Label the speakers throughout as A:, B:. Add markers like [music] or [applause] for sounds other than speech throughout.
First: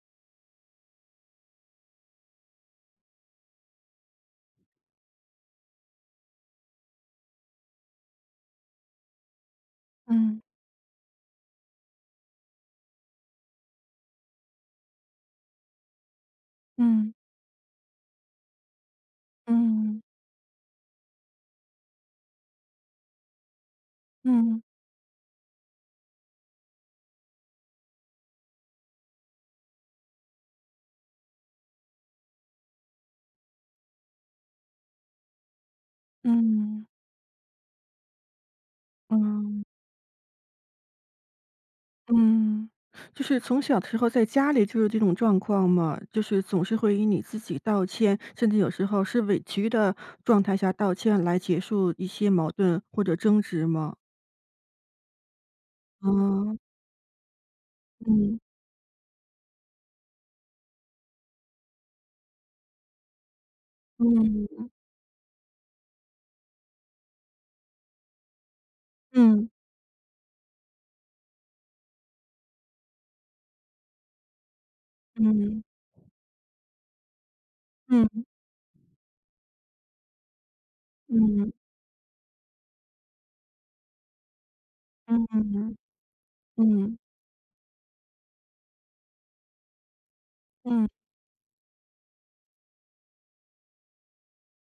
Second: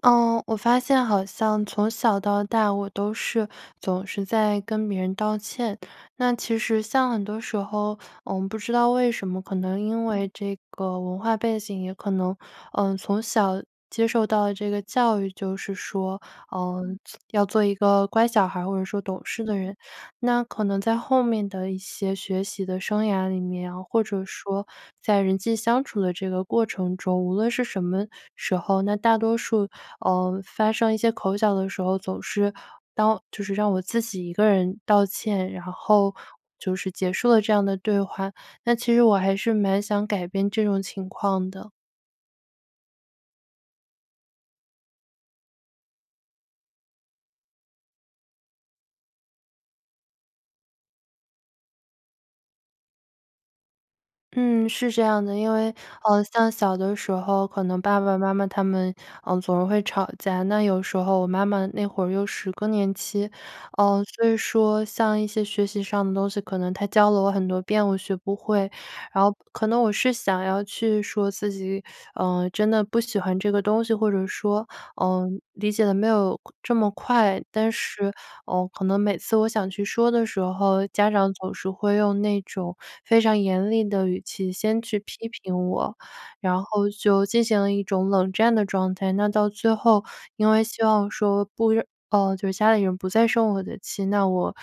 A: 呃，我发现好像从小到大我都是总是在跟别人道歉。那其实像很多时候，嗯，我不知道为什么，可能因为
B: 嗯。
A: 这个文化背景，也可能呃从小接受到的这个教育，就是说，嗯，
B: 嗯。
A: 要做一个乖小孩儿或者说懂事的人。
B: 嗯。
A: 那可能在后面的一些学习的生涯里面，或者
B: 嗯。
A: 说在人际相处的这个过程中，无论是什么时候，那大多数，嗯，发生一些口角的时候，总是道就是让我自己一个人道歉，然后就
B: 嗯。
A: 是结束了这样的对话，但其实我还是
B: 嗯。
A: 蛮想改变这种情况的。
B: 嗯，就是从小的时候在家里就有这种状况吗？就是总是会以你自己道歉，甚至有时候是委屈的状态下道歉来结束一些矛盾或者争执吗？
A: 嗯，是这样的，因为呃像
B: 哦。
A: 小的时候可能爸爸妈
B: 嗯。
A: 妈他们，嗯，总是会吵架。那有时候我妈妈那会儿又是更年期，呃，所以
B: 嗯。
A: 说像一些学习上的东西，可能她教了我很多遍，我学不会。然后
B: 嗯。
A: 可能我是想要去说自己，呃，真的不喜欢这个东西，或者说，嗯，
B: 嗯。
A: 理解得没有这么快。但是
B: 嗯。
A: 嗯，可能每次我想去说的时候，家长总
B: 嗯。
A: 是会用那种非常严厉的语气先去
B: 嗯
A: 批评
B: 嗯
A: 我，然后
B: 嗯。
A: 就进行了一种冷战的状态。那到最后因为希
B: 嗯。
A: 望说不呃，就是家里人不再生我的气，那我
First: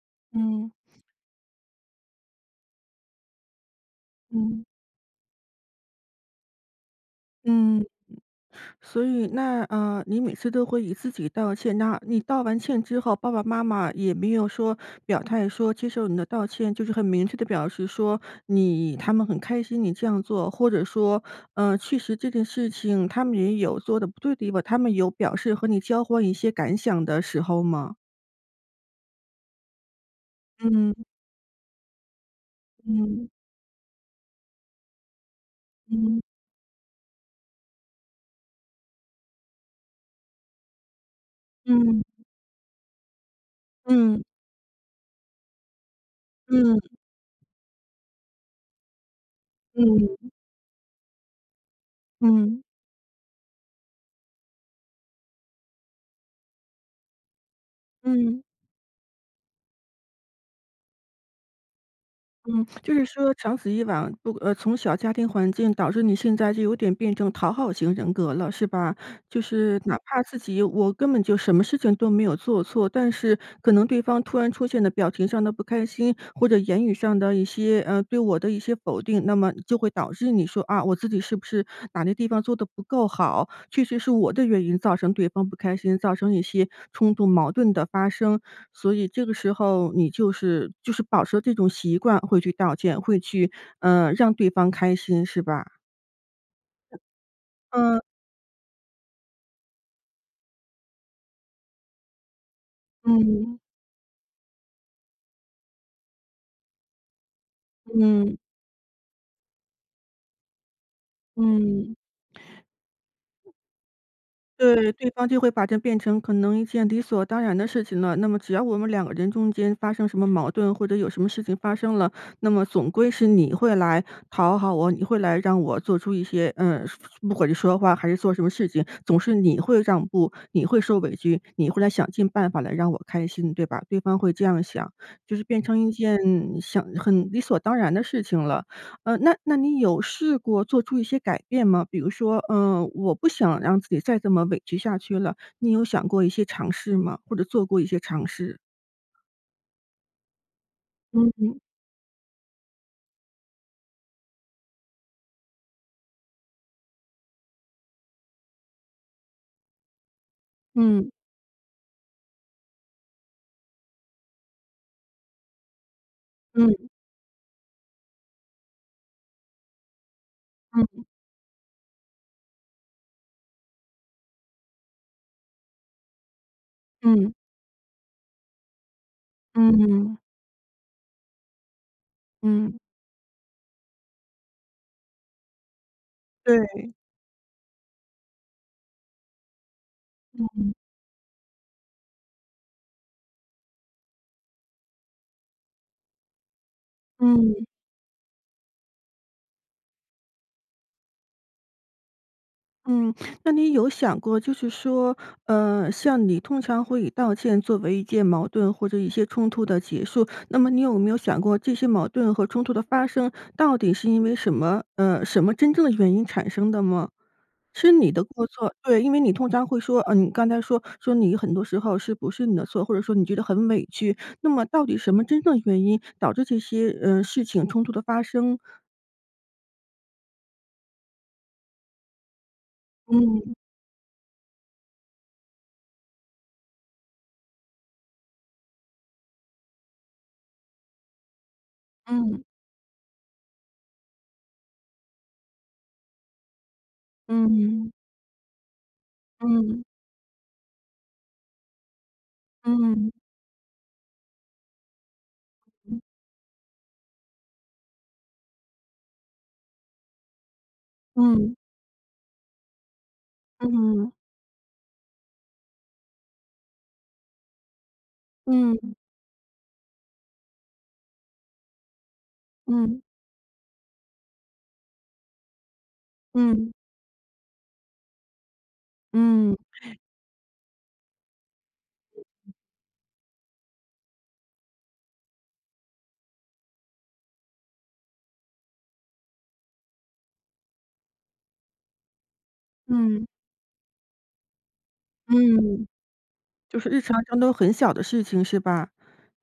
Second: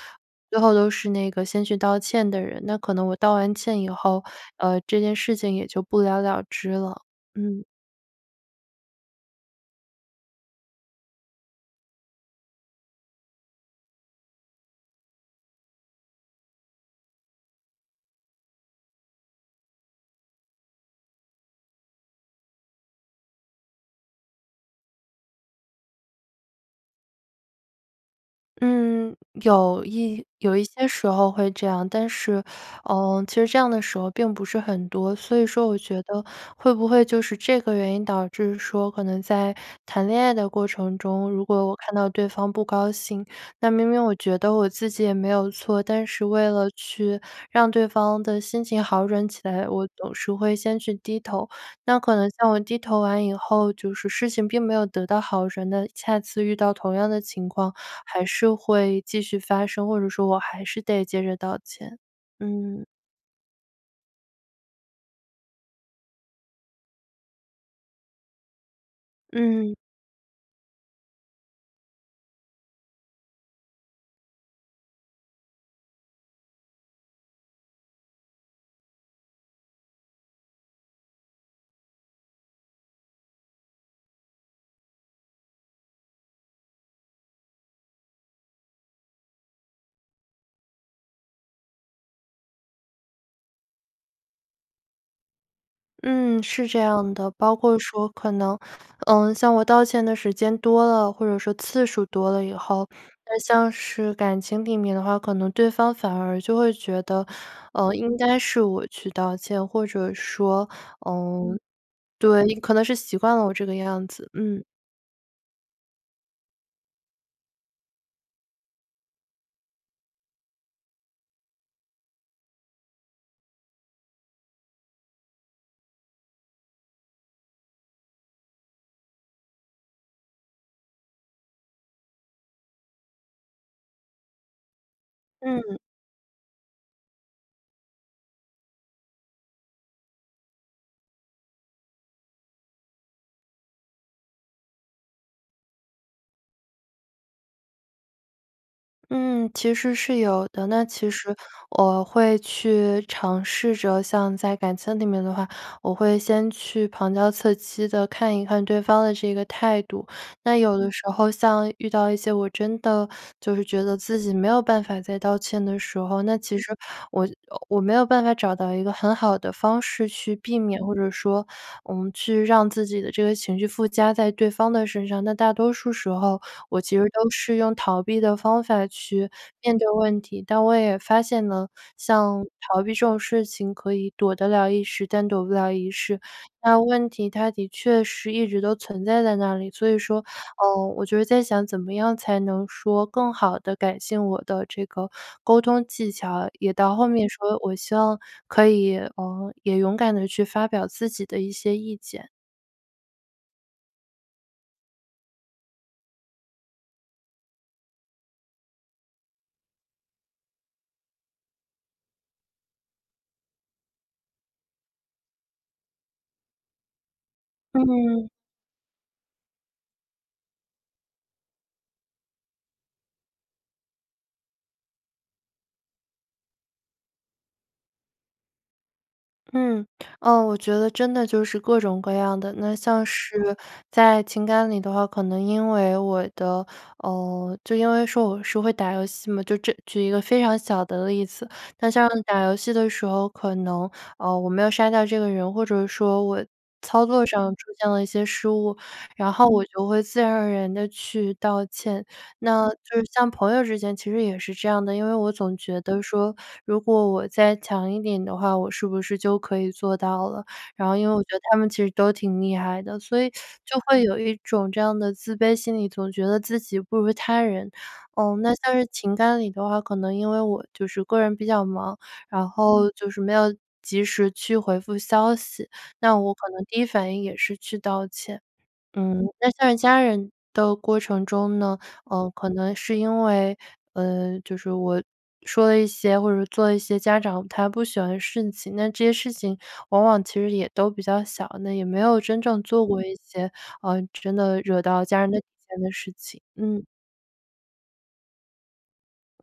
A: 最
B: 嗯。
A: 后都是那个先去道歉的人。那可能我道完歉以后，
B: 嗯。
A: 呃，这件事情也就不了了之了，嗯。
B: 嗯，所以那，呃，你每次都会以自己道歉那你道完歉之后，爸爸妈妈也没有说表态说接受你的道歉，就是很明确地表示说你他们很开心你这样做。或者说呃确实这件事情他们也有做得不对的地方，他们有表示和你交换一些感想的时候吗？
A: 嗯，有一有一些
B: 嗯。
A: 时候会这样，但是，呃，
B: 嗯。
A: 其实这样的时候并不是很多。所以说我觉
B: 嗯。
A: 得会不会就是这个原因导致说可能在谈恋爱的过程中，如果我看
B: 嗯。
A: 到对方不高兴，那明明我
B: 嗯。
A: 觉得我自己也没有错，但是为了
B: 嗯。
A: 去让对方的心情好转起来，我总
B: 嗯。
A: 是会先去低头，那可能像我
B: 嗯。
A: 低头完以后，就是事情并没有得到好转的，下次遇到同样的情况还
B: 嗯。
A: 是会继续发生，或者说我还是得接着道歉。
B: 嗯，
A: 嗯。
B: 就是说长此以往，如呃，从小家庭环境导致你现在就有点变成讨好型人格了是吧？就
A: 嗯。
B: 是哪怕自己“我根本就什么事情都没有做错”，但是可能对方突然出现的表情上的不开心，或者言语上的一些，呃，对我的一些否定那么就会导致你说“啊！我自己是不是哪个地方做的不够好，确实是我的原因造成对方不开心，造成一些冲突矛盾的发生”。所以这个时候你就是就是保持这种习惯会去道歉，会去，嗯让对方开心是吧？
A: 嗯，是这样的，包括
B: 嗯。
A: 说可能，嗯，像我道歉的时间多了，或者说次数多了以后，那
B: 嗯。
A: 像是感情里面的话，可能对方反而就会觉得，呃，应
B: 嗯。
A: 该是我去道歉，或者说，嗯
B: 嗯。
A: 对，也可能是习惯了我这个样子，嗯。
B: 对！对方就会把它变成可能一件理所当然的事情了。那么只要我们两个人中间发生什么矛盾或者有什么事情发生了，那么总归是你会来讨好我，你会来让我做出一些，呃不管是说话还是做什么事情总是“你会让步、你会受委屈、你会来想尽办法来让我开心，对吧？”对方会这样想。就是变
A: 嗯。
B: 成一件想很理所当然的事情了。呃，那那你有试过做出一些改变吗？比如说，呃我不想让自己再这么委屈下去了，你有想过一些尝试吗？或者做过一些尝试。
A: 嗯，其实是有的，那其实
B: 嗯。
A: 我会去尝试着像在感情里面的话，我会先去旁敲侧击地看一看对方的这个态度。那有的时
B: 嗯。
A: 候像遇到一些我真的 [sucks teeth] 就是觉得自己没有办法再道歉的时候，那其实
B: 嗯。
A: 我我没有办法找到一个很好的方式去避免，或
B: 嗯。
A: 者说我们去让自己的这个情绪附加在对方的身上。那大多数时候，我其实都
B: 嗯。
A: 是用逃避的方法去面对
B: 嗯。
A: 问题，但我也发现呢，像
B: 嗯。
A: 逃避这种事情可以躲得了一时，但躲不了一世。那
B: 对。
A: 问题它的确是一直都存在在那里，所以说，
B: 嗯。
A: 呃，我觉得在想怎么样才能说更好地改进我的这个沟通技巧，也到后面说
B: 嗯。
A: 我希望可以，呃，也勇敢地去发表自己的一些意见。
B: 嗯，那你有想过，就是说，呃，像你通常会以道歉作为一件矛盾或者一些冲突的结束。那么你有没有想过这些矛盾和冲突的发生，到底是因为什么呃，什么真正的原因产生的吗？是你的
A: 嗯。
B: 过错对，因为你通常会说呃，你刚才说说你很多时候是不是你的错，或者说你觉得很委屈，那么到底什么真正原因导致这些，呃，事情、冲突的发生？
A: 嗯，呃，我觉得真的就是各种各样的。那像
B: 嗯。
A: 是在情感里的话，可能因为我的呃，就因为说我是会打游戏嘛。就这举一个非常小的例子，那像
B: 嗯。
A: 打游戏的时候，可能，呃，我没有杀掉这个人，或者说我操作上出现
B: 嗯。
A: 了一些失误，然后我
B: 嗯。
A: 就会自然而然地去道歉。那就是
B: 嗯。
A: 像朋友之间其实也是这样的，因为我总觉得说如果我再强一点的话，我是不是就可以做到了？然后因为我觉得
B: 嗯。
A: 他们其实都挺厉害的。所以 [sucks teeth] 就会
B: 嗯。
A: 有一种这样的自卑心理，总觉得自己不如他人。呃，那像是
B: 嗯。
A: 情感里的话，可能因为我就是个人比较忙，然后
B: 嗯。
A: 就是没有及时去回复消息，那我可能
B: 嗯。
A: 第一反应也是去道歉。嗯，那
B: 嗯。
A: 像家人的过程中呢，呃，可能是因为，呃，就是我说了一些，或者做了一些家长他不喜欢事情，这些事情往往其实也都比较小，那也没有真正做过一
B: 嗯。
A: 些，呃，真的惹到家人的底线
B: 嗯，
A: 的事情，
B: 就
A: 嗯。
B: 是日常当中都很小的事情是吧？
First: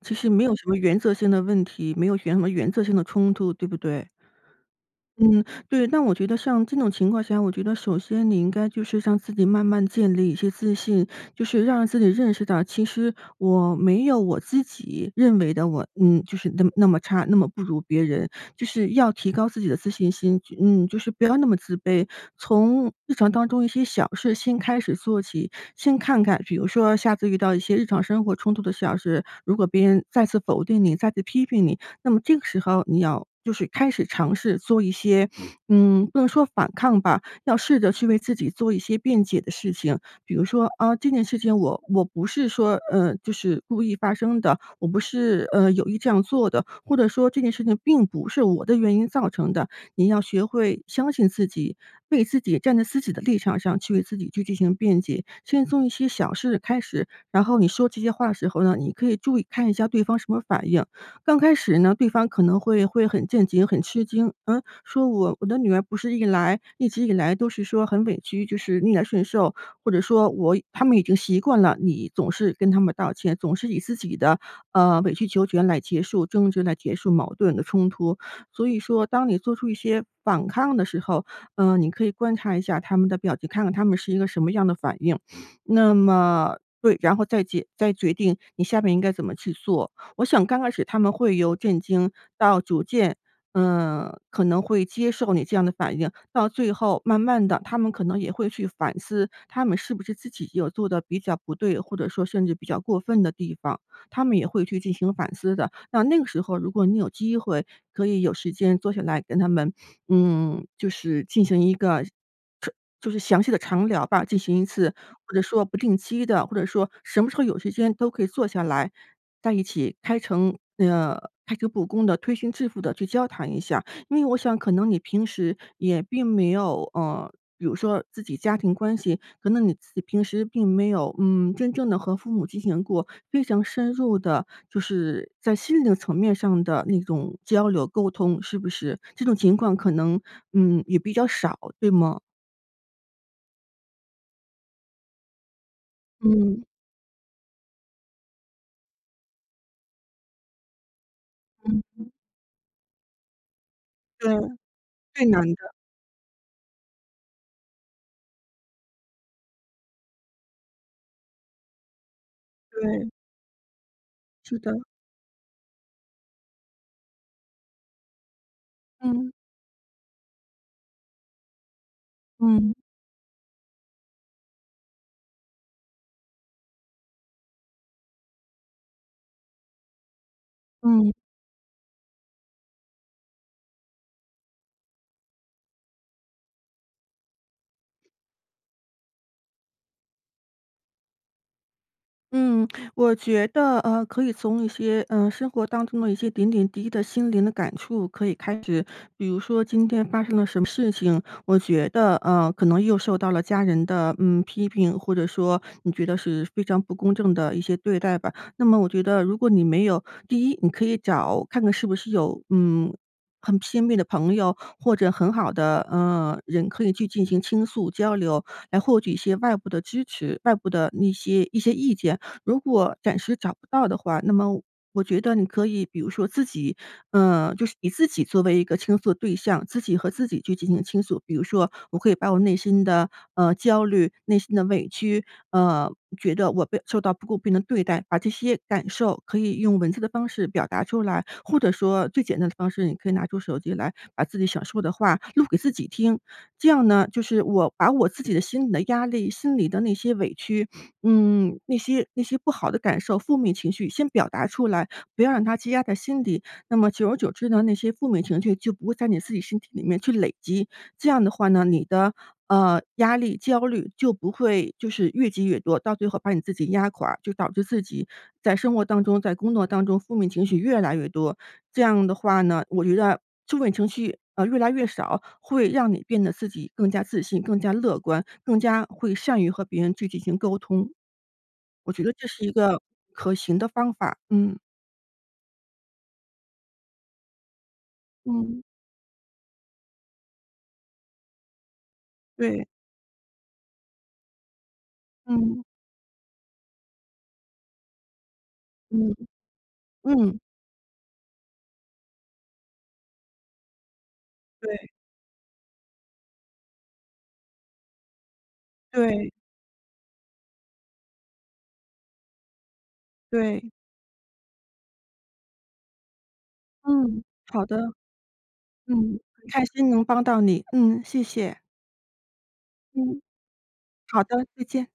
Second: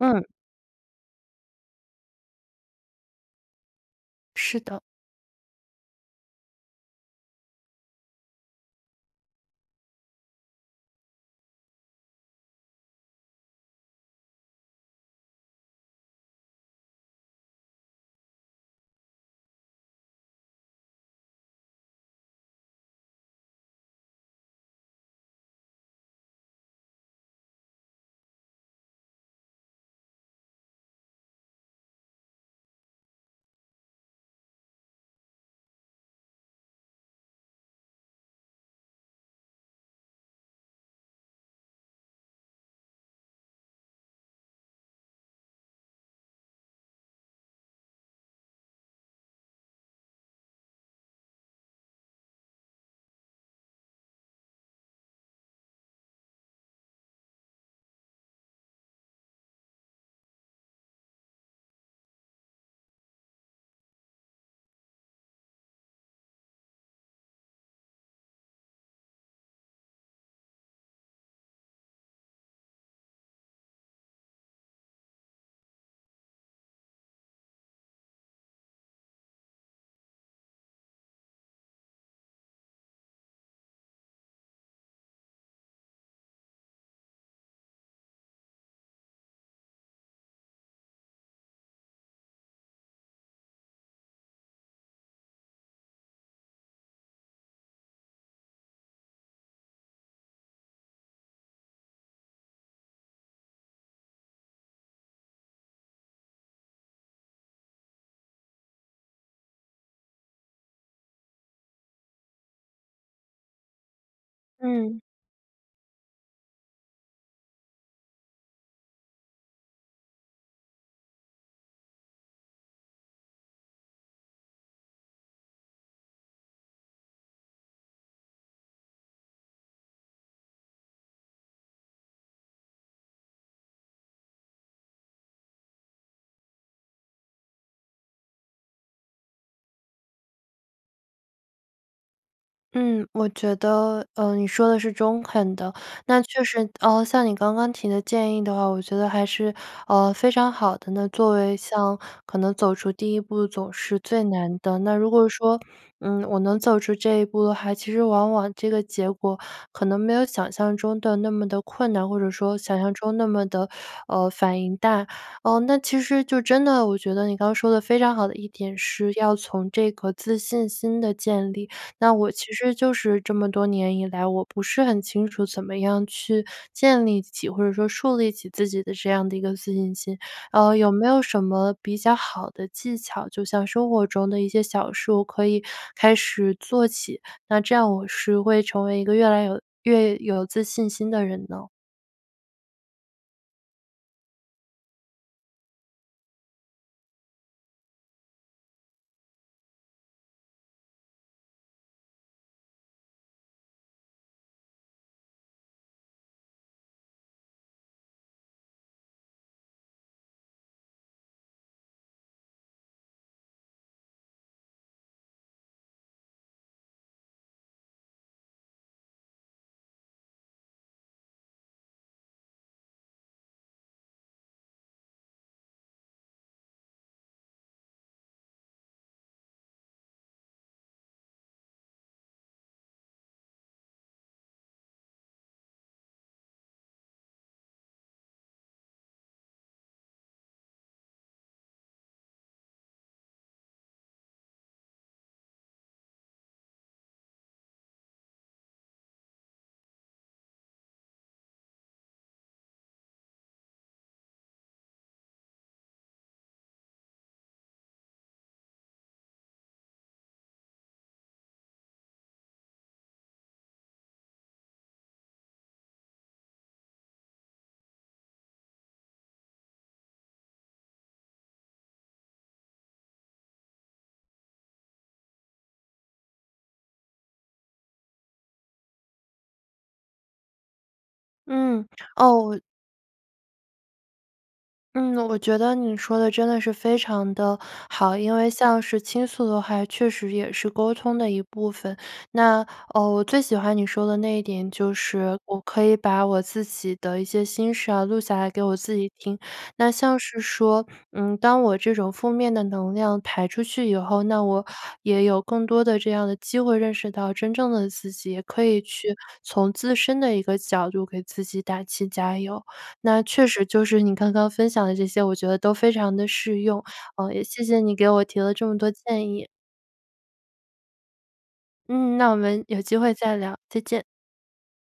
B: 其实没有什么原则性的问题，没有原什么原则性的冲突，对不对？
A: 是的。
B: 嗯，对，那我觉得像这种情况下，我觉得首先你应该就是让自己慢慢建立一些自信。就是让自己认识到，其实我没有我自己，认为的，我嗯，就是那么那么差、那么不如别人。就是要提高自己的自信心，就嗯，就是不要那么自卑。从日常当中一些小事情先开始做起，先看看，比如说下次遇到一些日常生活冲突的小事，如果别人再次否定你、再次批评你，那么这个时候你要就是开始尝试做一些，[sniffs] 嗯，不能说反抗吧，要试着去为自己做一些辩解的事情。比如说：“啊，这件事情我我不是说，呃，就是故意发生的，我不是，呃，有意这样做的。”或者说：“这件事情并不是我的原因造成的。”你要学会相信自己，为自己站在自己的立场上去为自己去进行辩解。先从一些小事开始，然后你说这些话的时候呢，你可以注意看一下对方什么反应。刚开始呢，对方可能会会很震惊，很吃惊，呃，说：“我我的女儿不是一来一直以来都是说很委屈，就是逆来顺受？“或者说我他们已经习惯了，你总是跟他们道歉，总是以自己的，呃，委曲求全来结束争执，来结束矛盾的冲突。所以说当你做出一些反抗的时候，呃，你可以观察一下他们的表情，看看他们是一个什么样的反应。[sniffs] 那么，对，然后再解再决定你下面应该怎么去做。我想刚开始他们会由震惊到逐渐，呃，可能会接受你这样的反应，到最后慢慢地他们可能也会去反思，他们是不是自己有做得比较不对，或者说甚至比较过分的地方，他们也会去进行反思的。那那个时候如果你有机会可以有时间坐下来跟他们，[sniffs] 嗯，就是进行一个，彻就是详细的长聊吧，进行一次
A: 嗯。
B: 或者说不定期的，或者说什么时候有时间都可以坐下来，在一起开诚那个开诚布公地，推心置腹地去交谈一下。因为我想可能你平时也并没有，呃，比如说自己家庭关系，可能你自己平时并没有，嗯，真正地和父母进行过非常深入的，就是在心灵的层面上的那种交流沟通，是不是？这种情况可能，嗯，也比较少？对吗？
A: 嗯，我觉得，呃，你说得是中肯的。那确
B: 嗯。
A: 实，呃，像你刚刚提的建议的话，我觉得还是，呃，非常好的，那作为
B: 嗯
A: 像
B: 哼。
A: 可能走出第一步总是最
B: 对，
A: 难的，那如
B: 最
A: 果
B: 难
A: 说，
B: 的。
A: 嗯，我能走出这一步的话，其实往往这个结果可能没有想象中的那么地困难，或者说想象
B: 对。
A: 中那么地，呃，
B: 是
A: 反
B: 的。
A: 应大。呃，那其实就真的我觉得你刚说的非常好的一点是
B: 嗯。
A: 要从这个自信心的建立，那我其
B: 嗯。
A: 实就是这么多年以来，我不是很清楚怎么样去建立起，或者说树立起自己的这样的一个自信心。呃，有没
B: 嗯。
A: 有什么比较好的技巧，就像生活中的一些小事我可以开始做起，那这样我是会成为一个越来越有越有自信心的人呢？
B: 嗯，我觉得，呃，可以从一些，呃，生活当中的一些点点滴滴的心灵的感触可以开始。比如说今天发生了什么事情，我觉得，呃，可能又受到了家人的，嗯，批评，或者说你觉得是非常不公正的一些对待吧。那么我觉得如果你没有第一你可以找看看是不是有，嗯，很亲密的朋友，或者很好的，呃，人，可以去进行倾诉交流，来获取一些外部的支持，外部的那些一些意见。如果暂时找不到的话，那么我觉得你可以，比如说自己呃，就是以自己作为一个倾诉的对象，自己和自己去进行倾诉。比如说我可以把我内心的，呃，焦虑、内心的委屈，呃，觉得我被受到不公平的对待，把这些感受可以用文字的方式表达出来。或者说最简单的方式，你可以拿出手机来把自己想说的话录给自己听。这样呢，就是我把我自己的心里的压力，心里的那些委屈 [sniffs] 嗯，那些那些不好的感受，负面情绪先表达出来，不要让它积压在心底。那么久而久之呢，那些负面情绪就不会在你自己身体里面去累积。这样的话呢，你的，呃，压力、焦虑就不会就是越积越多，到最后把你自己压垮，就导致自己在生活当中、在工作当中，负面情绪越来越多。这样的话呢，我觉得负面情绪，呃，越来越少，会让你变得自己更加自信、更加乐观、更加会善于和别人去进行沟通。
A: 嗯，
B: 我觉得这
A: 哦
B: 是一
A: 我
B: 个可行的方法。嗯。
A: 嗯，我觉得你说得真的是非常地好。因为
B: 嗯。
A: 像是倾诉的话，确实也是沟通的一部分。
B: 对。
A: 那，呃，我最喜欢你说的那一点就是我
B: 嗯。
A: 可以把我自己的一些心事啊，录下来给我自己
B: 嗯。
A: 听。那像
B: 嗯。
A: 是说，嗯，当我这种负面的能量排出去以后，那我
B: 对。
A: 也有更多的这样的机会认识到真正的自己，也可以去
B: 对。
A: 从自身的一个角度给自己打气加油。那确实
B: 对。
A: 就是你刚刚分享的这些，我觉得都非常地适用，
B: 嗯，
A: 呃，也谢
B: 好的。
A: 谢你给我提了这么多
B: 嗯，
A: 建
B: 很
A: 议。
B: 开心能帮到你，嗯，谢谢。
A: 嗯，那我们有机会
B: 嗯。
A: 再聊，再见。
B: 好的，再见。